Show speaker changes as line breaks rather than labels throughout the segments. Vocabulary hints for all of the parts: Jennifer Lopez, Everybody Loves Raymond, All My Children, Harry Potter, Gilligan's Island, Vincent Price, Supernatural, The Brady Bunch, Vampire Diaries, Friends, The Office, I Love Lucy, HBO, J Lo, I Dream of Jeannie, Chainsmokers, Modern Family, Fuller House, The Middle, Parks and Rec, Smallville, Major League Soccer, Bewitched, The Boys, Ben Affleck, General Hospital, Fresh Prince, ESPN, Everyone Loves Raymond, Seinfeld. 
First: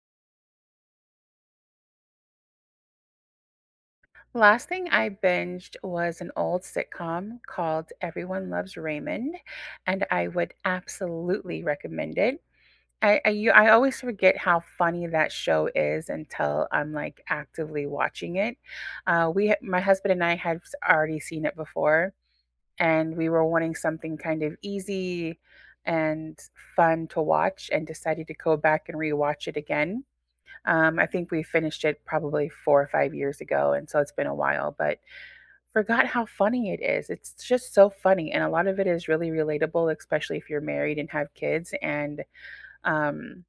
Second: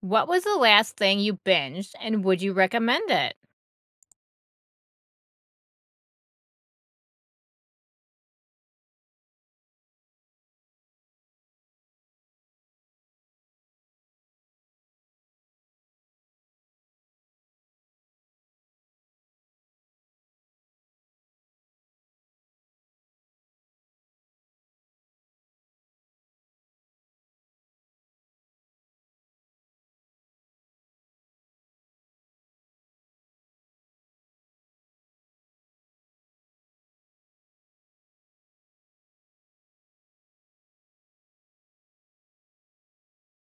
What was the last thing you binged and would you recommend it?
Last thing I binged was an old sitcom called Everyone Loves Raymond, and I would absolutely recommend it. I always forget how funny that show is until I'm like actively watching it. My husband and I had already seen it before, and we were wanting something kind of easy and fun to watch, and decided to go back and rewatch it again. I think we finished it probably 4 or 5 years ago, and so it's been a while, but forgot how funny it is. It's just so funny, and a lot of it is really relatable, especially if you're married and have kids. And um,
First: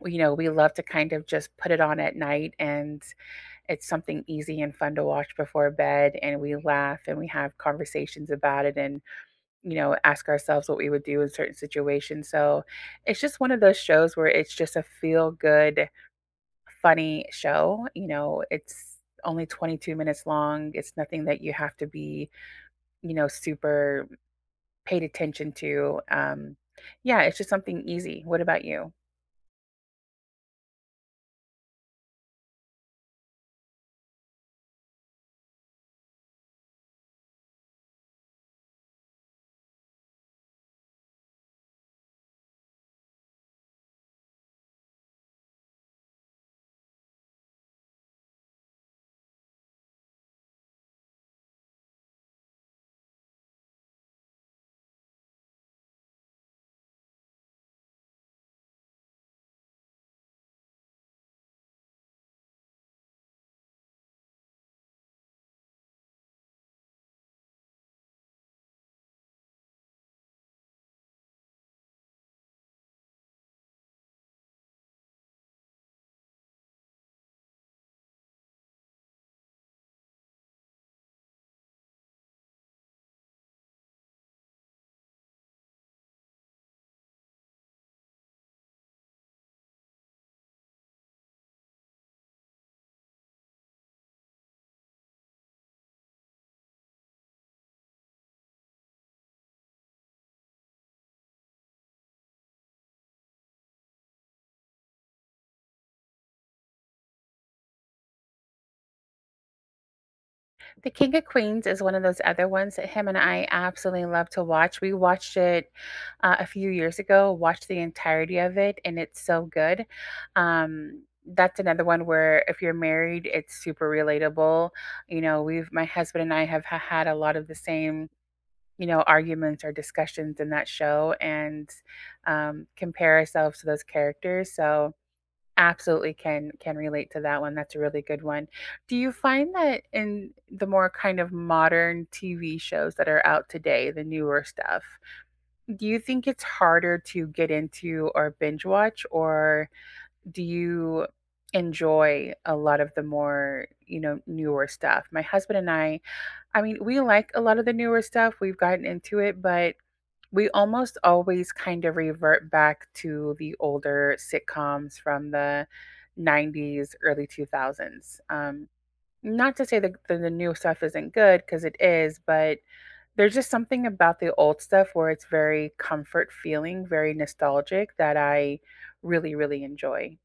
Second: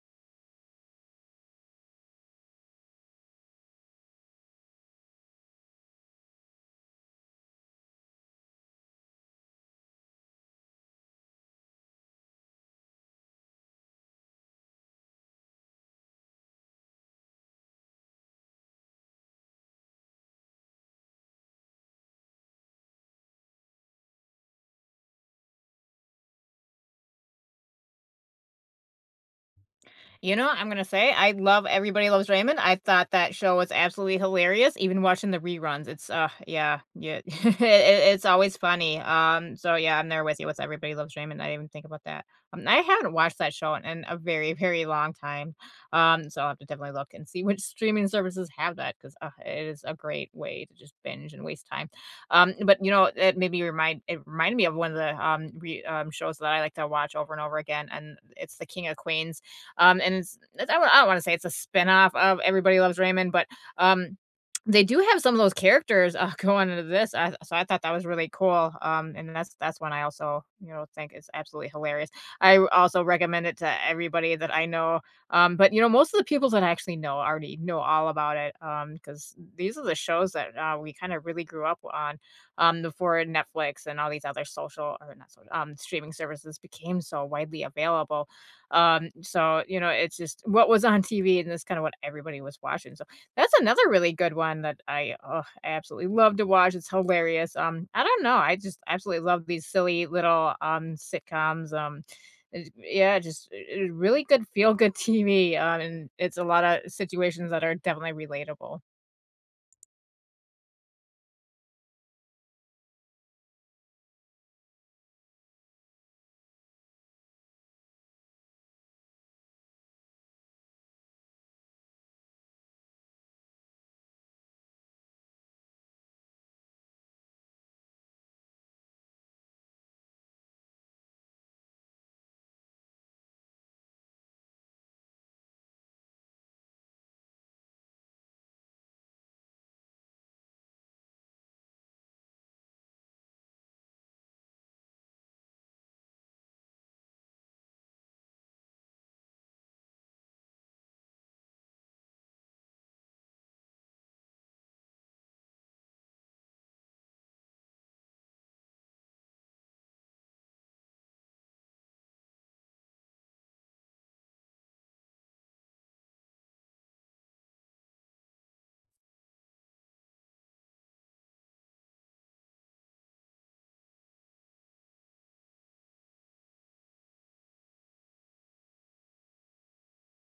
we- you know, We love to kind of just put it on at night, and it's something easy and fun to watch before bed. And we laugh and we have conversations about it, and ask ourselves what we would do in certain situations. So it's just one of those shows where it's just a feel good, funny show. You know, it's only 22 minutes long. It's nothing that you have to be super paid attention to. Yeah, it's just something easy. What about you?
You know, I'm gonna say I love Everybody Loves Raymond. I thought that show was absolutely hilarious, even watching the reruns. It's yeah, yeah. It's always funny. So yeah, I'm there with you with Everybody Loves Raymond. I didn't even think about that. I haven't watched that show in, a very, very long time. So I'll have to definitely look and see which streaming services have that because it is a great way to just binge and waste time. But it made me remind it reminded me of one of the shows that I like to watch over and over again, and it's The King of Queens. And it's I don't want to say it's a spinoff of Everybody Loves Raymond, but um, they do have some of those characters going into so I thought that was really cool. And that's one I also, you know, think is absolutely hilarious. I also recommend it to everybody that I know. But you know, most of the people that I actually know already know all about it. Because these are the shows that we kind of really grew up on. Before Netflix and all these other social or not social streaming services became so widely available. So, you know, it's just what was on TV, and that's kind of what everybody was watching. So that's another really good one that I absolutely love to watch. It's hilarious. I don't know. I just absolutely love these silly little sitcoms. Yeah, just really good feel good TV. And it's a lot of situations that are definitely relatable.
The King of Queens is one of those other ones that him and I absolutely love to watch. We watched it a few years ago, watched the entirety of it, and it's so good. That's another one where if you're married, it's super relatable. My husband and I had a lot of the same, you know, arguments or discussions in that show, and compare ourselves to those characters. So absolutely can relate to that one. That's a really good one. Do you find that in the more kind of modern TV shows that are out today, the newer stuff, do you think it's harder to get into or binge watch, or do you enjoy a lot of the more, you know, newer stuff? My husband and I mean, we like a lot of the newer stuff. We've gotten into it, but we almost always kind of revert back to the older sitcoms from the 90s, early 2000s. Not to say that the new stuff isn't good, because it is, but there's just something about the old stuff where it's very comfort feeling, very nostalgic that I really, really enjoy.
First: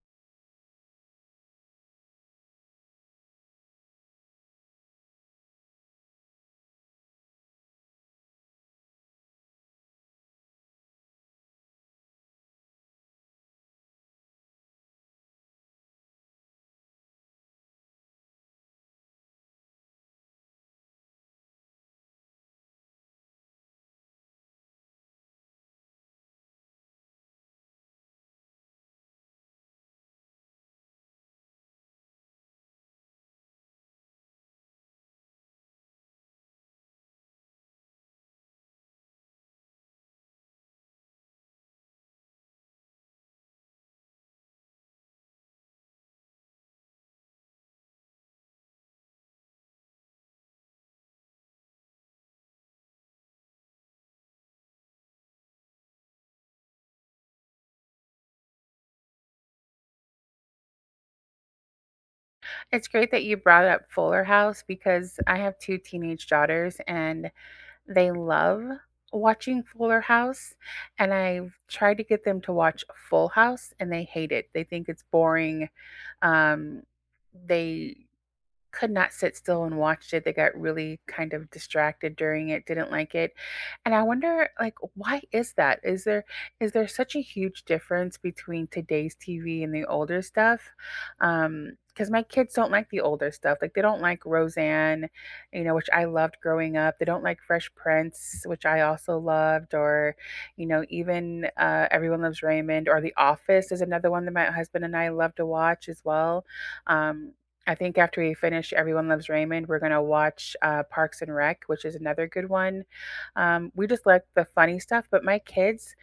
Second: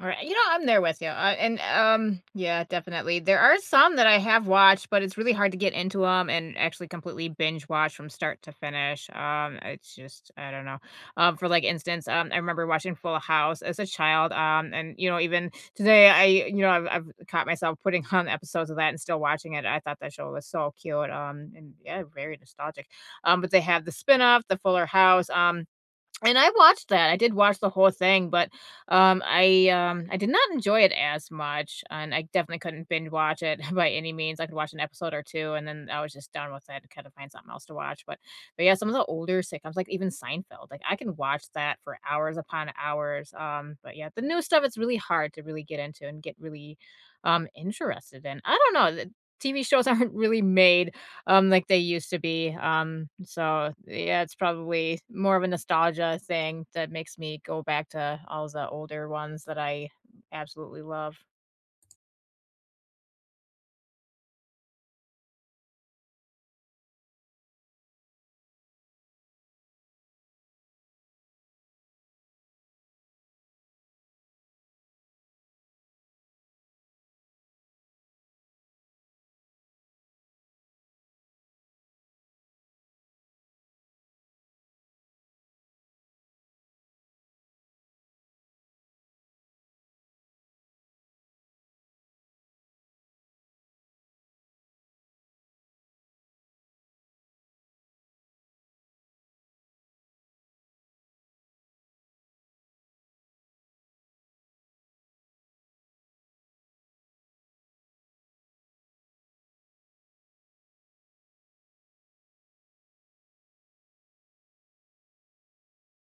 All right. You know, I'm there with you. And Yeah, definitely. There are some that I have watched, but it's really hard to get into them and actually completely binge watch from start to finish. It's just I don't know. For instance, I remember watching Full House as a child. And you know, even today I you know, I've caught myself putting on episodes of that and still watching it. I thought that show was so cute. And yeah, very nostalgic. But they have the spin-off, the Fuller House. And I watched that. I did watch the whole thing, but I did not enjoy it as much, and I definitely couldn't binge watch it by any means. I could watch an episode or 2, and then I was just done with it, kinda find something else to watch, but yeah, some of the older sitcoms, like even Seinfeld, like, I can watch that for hours upon hours, but, yeah, the new stuff, it's really hard to really get into and get really interested in. I don't know, the TV shows aren't really made like they used to be, so, yeah, it's probably more of a nostalgia thing that makes me go back to all the older ones that I absolutely love.
It's great that you brought up Fuller House because I have two teenage daughters, and they love watching Fuller House, and I've tried to get them to watch Full House, and they hate it. They think it's boring. Um, they could not sit still and watched it. They got really kind of distracted during it, didn't like it. And I wonder, like, why is that? Is there such a huge difference between today's TV and the older stuff? Because my kids don't like the older stuff. Like, they don't like Roseanne, you know, which I loved growing up. They don't like Fresh Prince, which I also loved, or, you know, even Everyone Loves Raymond, or The Office is another one that my husband and I love to watch as well. Um, I think after we finish Everyone Loves Raymond, we're gonna watch, Parks and Rec, which is another good one. We just like the funny stuff, but my kids,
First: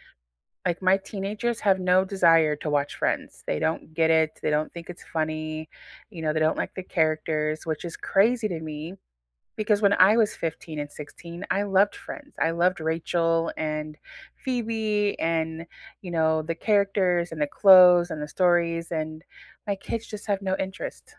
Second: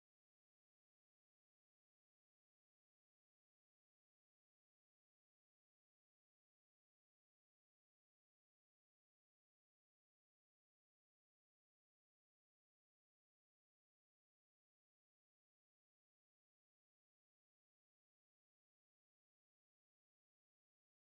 like my teenagers, have no desire to watch Friends. They don't get it, they don't think it's funny, you know, they don't like the characters, which is crazy to me because when I was 15 and 16, I loved Friends. I loved Rachel and Phoebe, and, you know, the characters and the clothes and the stories, and my kids just have no interest.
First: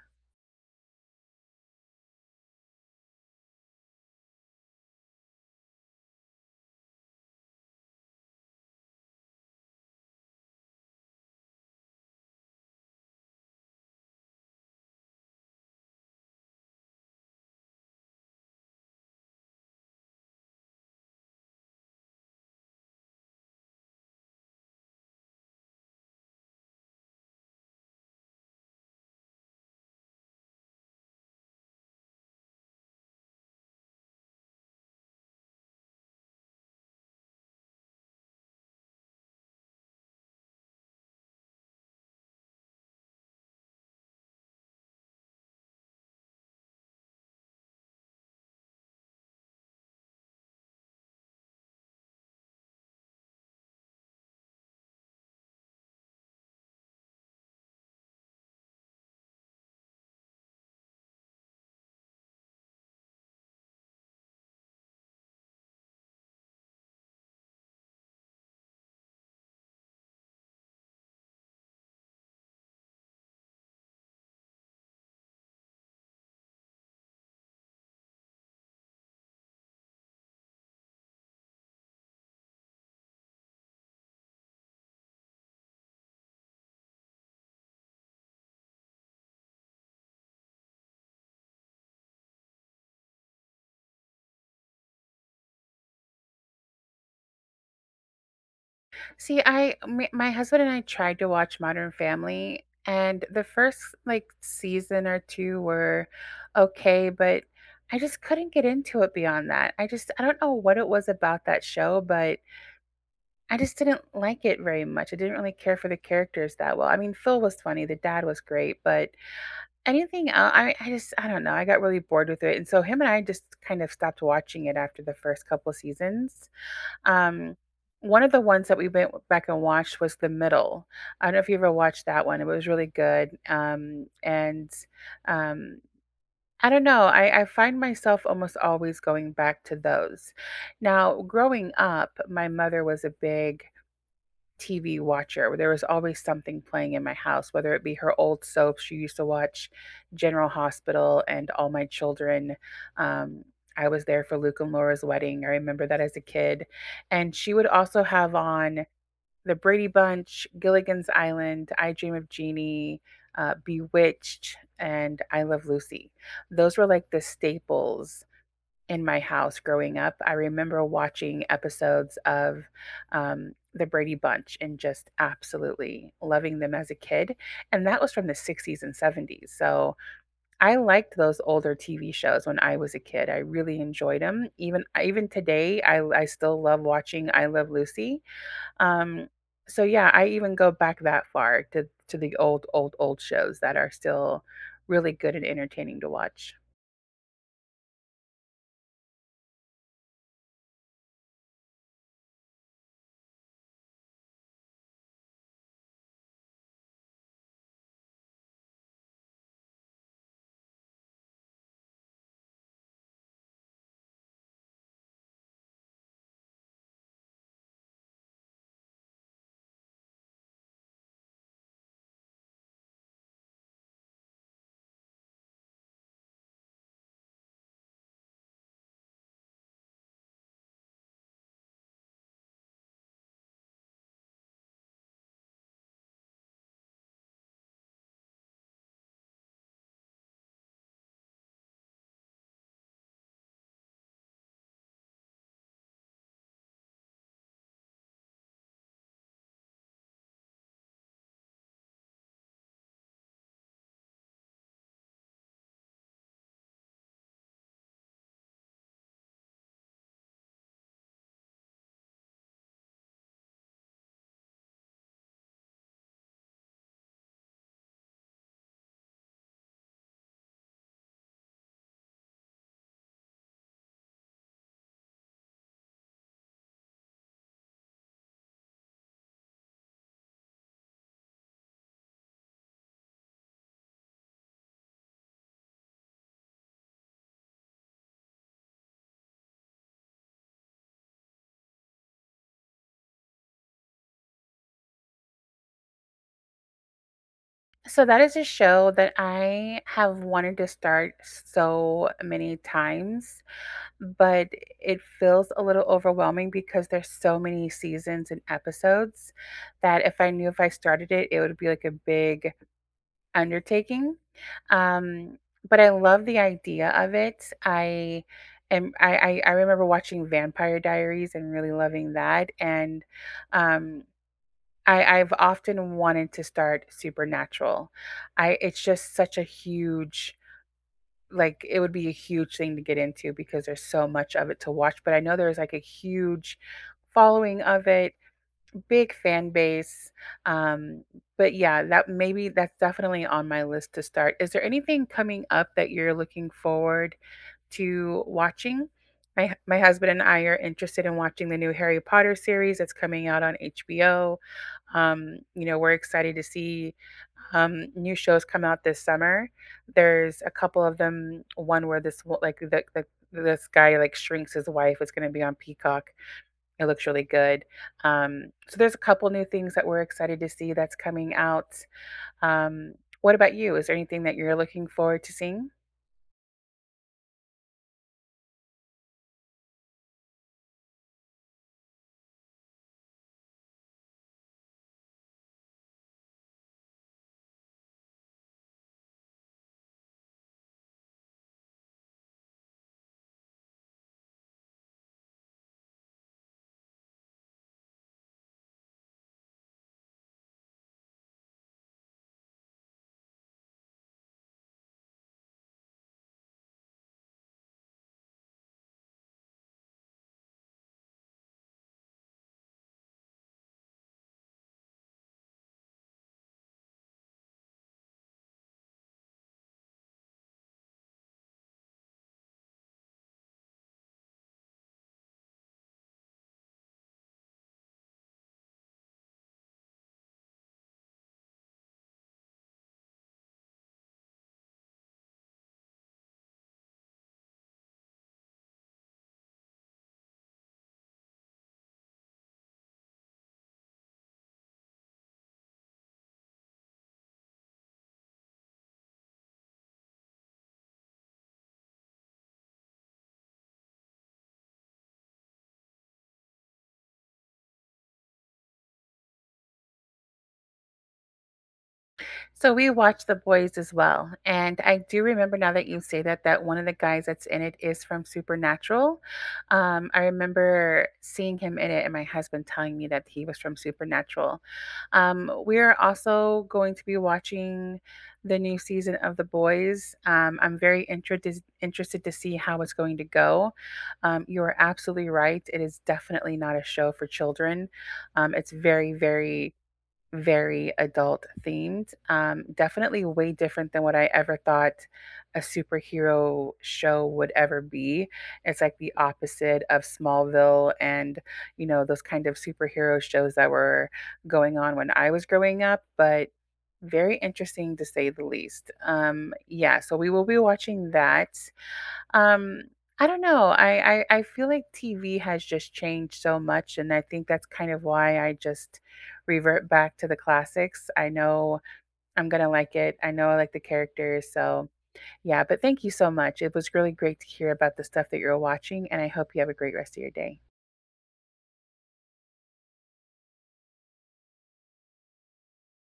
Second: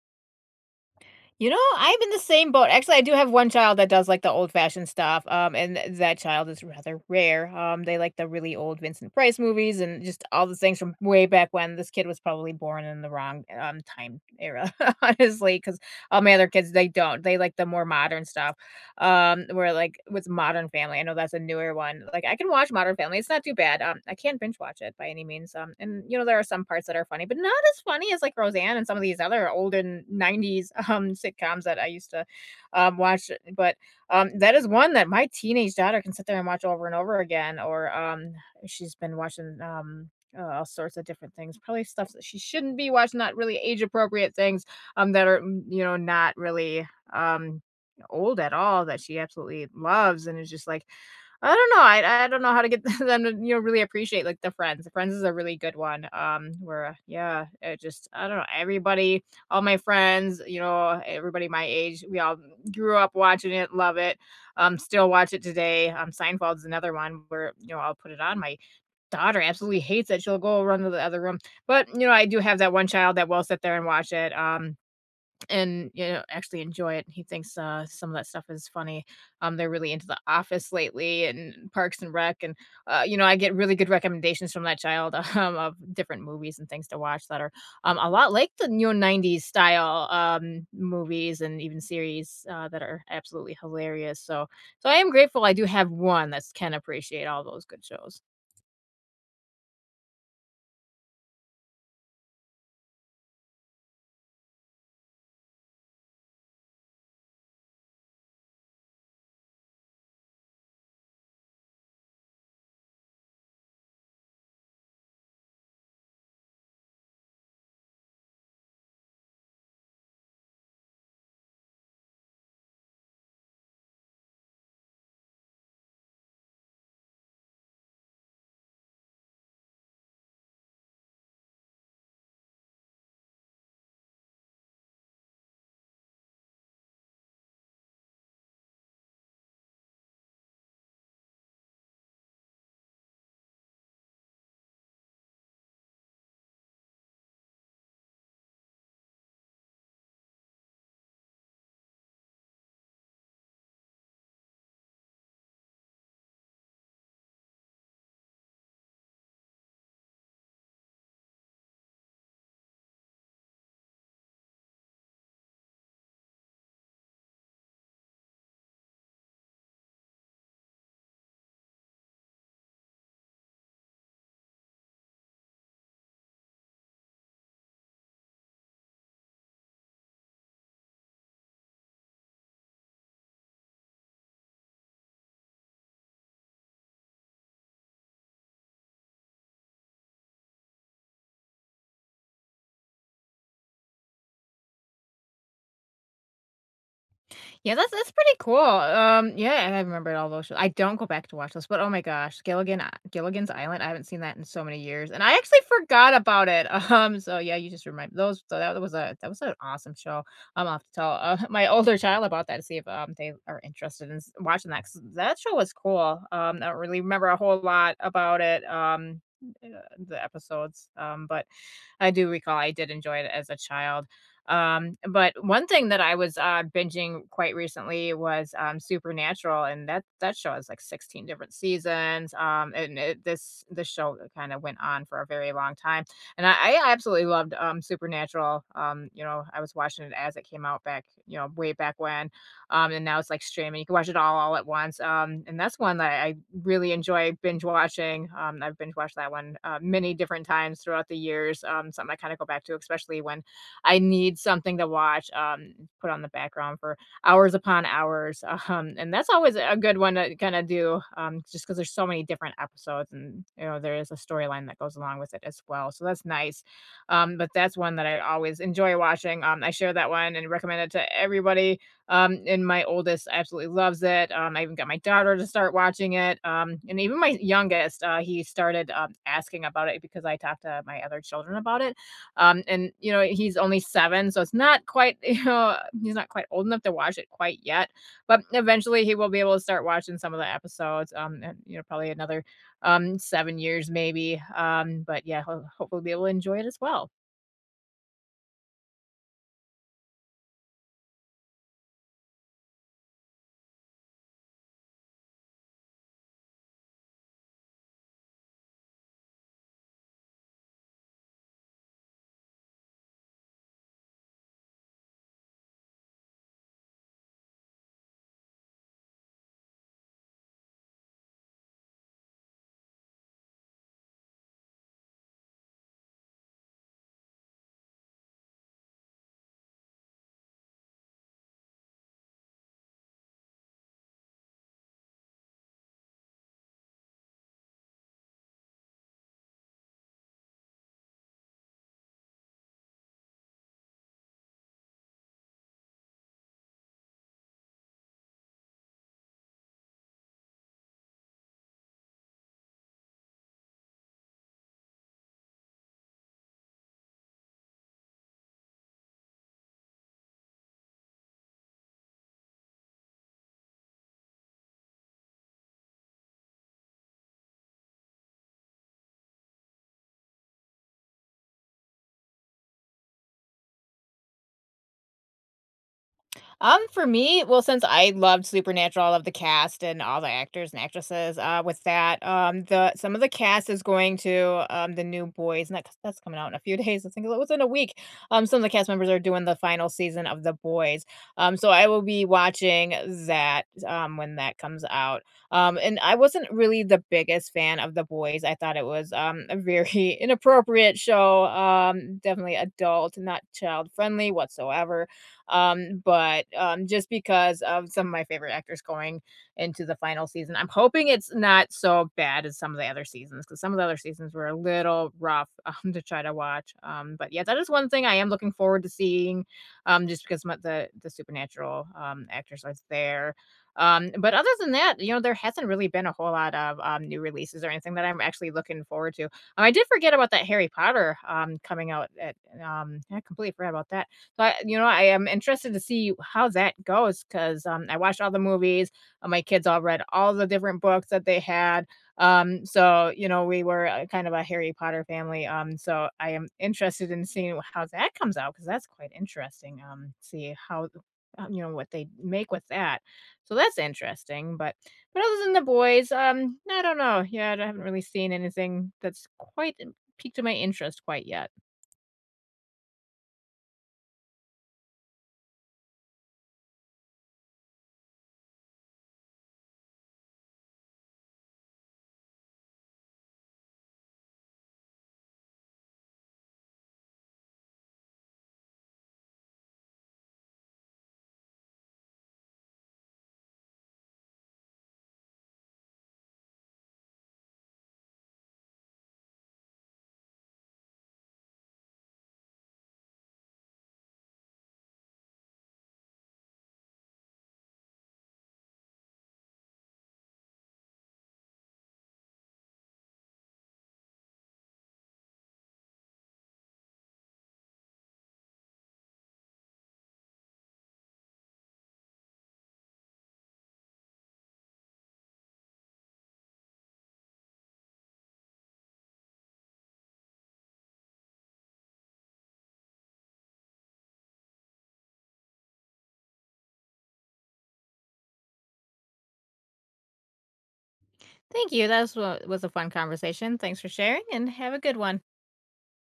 You know, I'm in the same boat. Actually, I do have one child that does like the old fashioned stuff, and th that child is rather rare. They like the really old Vincent Price movies and just all the things from way back when. This kid was probably born in the wrong time era, honestly, because all my other kids, they don't. They like the more modern stuff. Where like with Modern Family, I know that's a newer one. Like I can watch Modern Family; it's not too bad. I can't binge watch it by any means. And you know, there are some parts that are funny, but not as funny as like Roseanne and some of these other olden '90s sitcoms that I used to watch. But that is one that my teenage daughter can sit there and watch over and over again. Or She's been watching all sorts of different things, probably stuff that she shouldn't be watching, not really age appropriate things that are you know, not really um old at all, that she absolutely loves, and it's just like, I don't know, I don't know how to get them to, you know, really appreciate, like, the Friends is a really good one, where yeah, it just I don't know, everybody all my friends, you know, everybody my age, we all grew up watching it, love it, still watch it today. Seinfeld's another one where, you know, I'll put it on. My daughter absolutely hates it, she'll go run to the other room, but, you know, I do have that one child that will sit there and watch it, and, you know, actually enjoy it, he thinks, some of that stuff is funny. They're really into The Office lately and Parks and Rec, and you know, I get really good recommendations from that child, of different movies and things to watch that are a lot like the new 90s style movies and even series, that are absolutely hilarious, so I am grateful I do have one that can appreciate all those good shows.
See, my husband and I tried to watch Modern Family, and the first like season or two were okay, but I just couldn't get into it beyond that. I don't know what it was about that show, but I just didn't like it very much. I didn't really care for the characters that well. I mean, Phil was funny, the dad was great, but anything else, I don't know. I got really bored with it, and so him and I just kind of stopped watching it after the first couple seasons. Um, One of the ones that we went back and watched was The Middle. I don't know if you ever watched that one. It was really good. And um, I don't know. I find myself almost always going back to those. Now, growing up, my mother was a big TV watcher. There was always something playing in my house, whether it be her old soaps. She used to watch General Hospital and All My Children. Um, I was there for Luke and Laura's wedding. I remember that as a kid. And she would also have on The Brady Bunch, Gilligan's Island, I Dream of Jeannie, Bewitched, and I Love Lucy. Those were like the staples in my house growing up. I remember watching episodes of The Brady Bunch and just absolutely loving them as a kid. And that was from the 60s and 70s. So I liked those older TV shows when I was a kid. I really enjoyed them. Even today, I still love watching I Love Lucy. Um, so yeah, I even go back that far to the old, old, old shows that are still really good and entertaining to watch.
Yeah, that's pretty cool. Yeah, and I remembered all those shows. I don't go back to watch those, but oh my gosh, Gilligan's Island. I haven't seen that in so many years, and I actually forgot about it. So yeah, you just remind those. So that was a that was an awesome show. I'm off to tell my older child about that to see if they are interested in watching that. 'Cause that show was cool. I don't really remember a whole lot about it. Uh, the episodes. But I do recall I did enjoy it as a child. But one thing that I was binging quite recently was Supernatural, and that show has, like, 16 different seasons, and it this this show kinda went on for a very long time, and I absolutely loved Supernatural. You know, I was watching it as it came out back, you know, way back when, and now it's like streaming. You can watch it all at once. And that's one that I really enjoy binge watching. I've binge watched that one many different times throughout the years. Something I kind of go back to, especially when I need something to watch, put on the background for hours upon hours. And that's always a good one to kind of do, just because there's so many different episodes, and you know there is a storyline that goes along with it as well. So that's nice. But that's one that I always enjoy watching. I share that one and recommend it to everybody, and my oldest absolutely loves it. I even got my daughter to start watching it. And even my youngest, he started asking about it because I talked to my other children about it. And you know, he's only 7, so it's not quite, you know, he's not quite old enough to watch it quite yet. But eventually, he will be able to start watching some of the episodes. And you know, probably another 7 years maybe. But yeah, he'll hopefully be able to enjoy it as well.
So that is a show that I have wanted to start so many times, but it feels a little overwhelming because there's so many seasons and episodes that if I knew if I started it, it would be like a big undertaking. Um, but I love the idea of it. I am I remember watching Vampire Diaries and really loving that. And um I I've often wanted to start Supernatural. I It's just such a huge, like, it would be a huge thing to get into because there's so much of it to watch, but I know there's like a huge following of it, big fan base. Um, but yeah, that, maybe that's definitely on my list to start. Is there anything coming up that you're looking forward to watching? My husband and I are interested in watching the new Harry Potter series that's coming out on HBO. You know, we're excited to see new shows come out this summer. There's a couple of them. One where this wo- like the This guy like shrinks his wife. It's going to be on Peacock. It looks really good. So there's a couple new things that we're excited to see that's coming out. Um, what about you? Is there anything that you're looking forward to seeing?
For me, well, since I loved Supernatural, I love the cast and all the actors and actresses. With that, the some of the cast is going to the new boys, and that's coming out in a few days. I think it's within a week. Some of the cast members are doing the final season of the boys. So I will be watching that when that comes out. And I wasn't really the biggest fan of the boys. I thought it was a very inappropriate show. Definitely adult, not child friendly whatsoever, but just because of some of my favorite actors going into the final season, I'm hoping it's not so bad as some of the other seasons. Because some of the other seasons were a little rough, to try to watch. But yeah, that is one thing I am looking forward to seeing, just because my the supernatural, actors are there. But other than that, you know, there hasn't really been a whole lot of new releases or anything that I'm actually looking forward to. I did forget about that Harry Potter, coming out at, I completely forgot about that. So you know, I am interested to see how that goes because I watched all the movies. My kids all read all the different books that they had. So you know, we were kind of a Harry Potter family. So I am interested in seeing how that comes out because that's quite interesting. See how you know, what they make with that. So that's interesting. But other than the boys, I don't know. Yeah, I haven't really seen anything that's quite piqued my interest quite yet.
So we watched The Boys as well. And I do remember now that you say that, that one of the guys that's in it is from Supernatural. I remember seeing him in it, and my husband telling me that he was from Supernatural. We're also going to be watching the new season of The Boys. I'm very interested to see how it's going to go. You are absolutely right. It is definitely not a show for children. It's very adult themed. Definitely way different than what I ever thought a superhero show would ever be. It's like the opposite of Smallville and, you know, those kind of superhero shows that were going on when I was growing up, but very interesting to say the least. Yeah, so we will be watching that. Um, I don't know. I feel like TV has just changed so much, and I think that's kind of why I just revert back to the classics. I know I'm gonna like it. I know I like the characters. So yeah, but thank you so much. It was really great to hear about the stuff that you're watching, and I hope you have a great rest of your day.
Thank you. That was a fun conversation. Thanks for sharing and have a good one.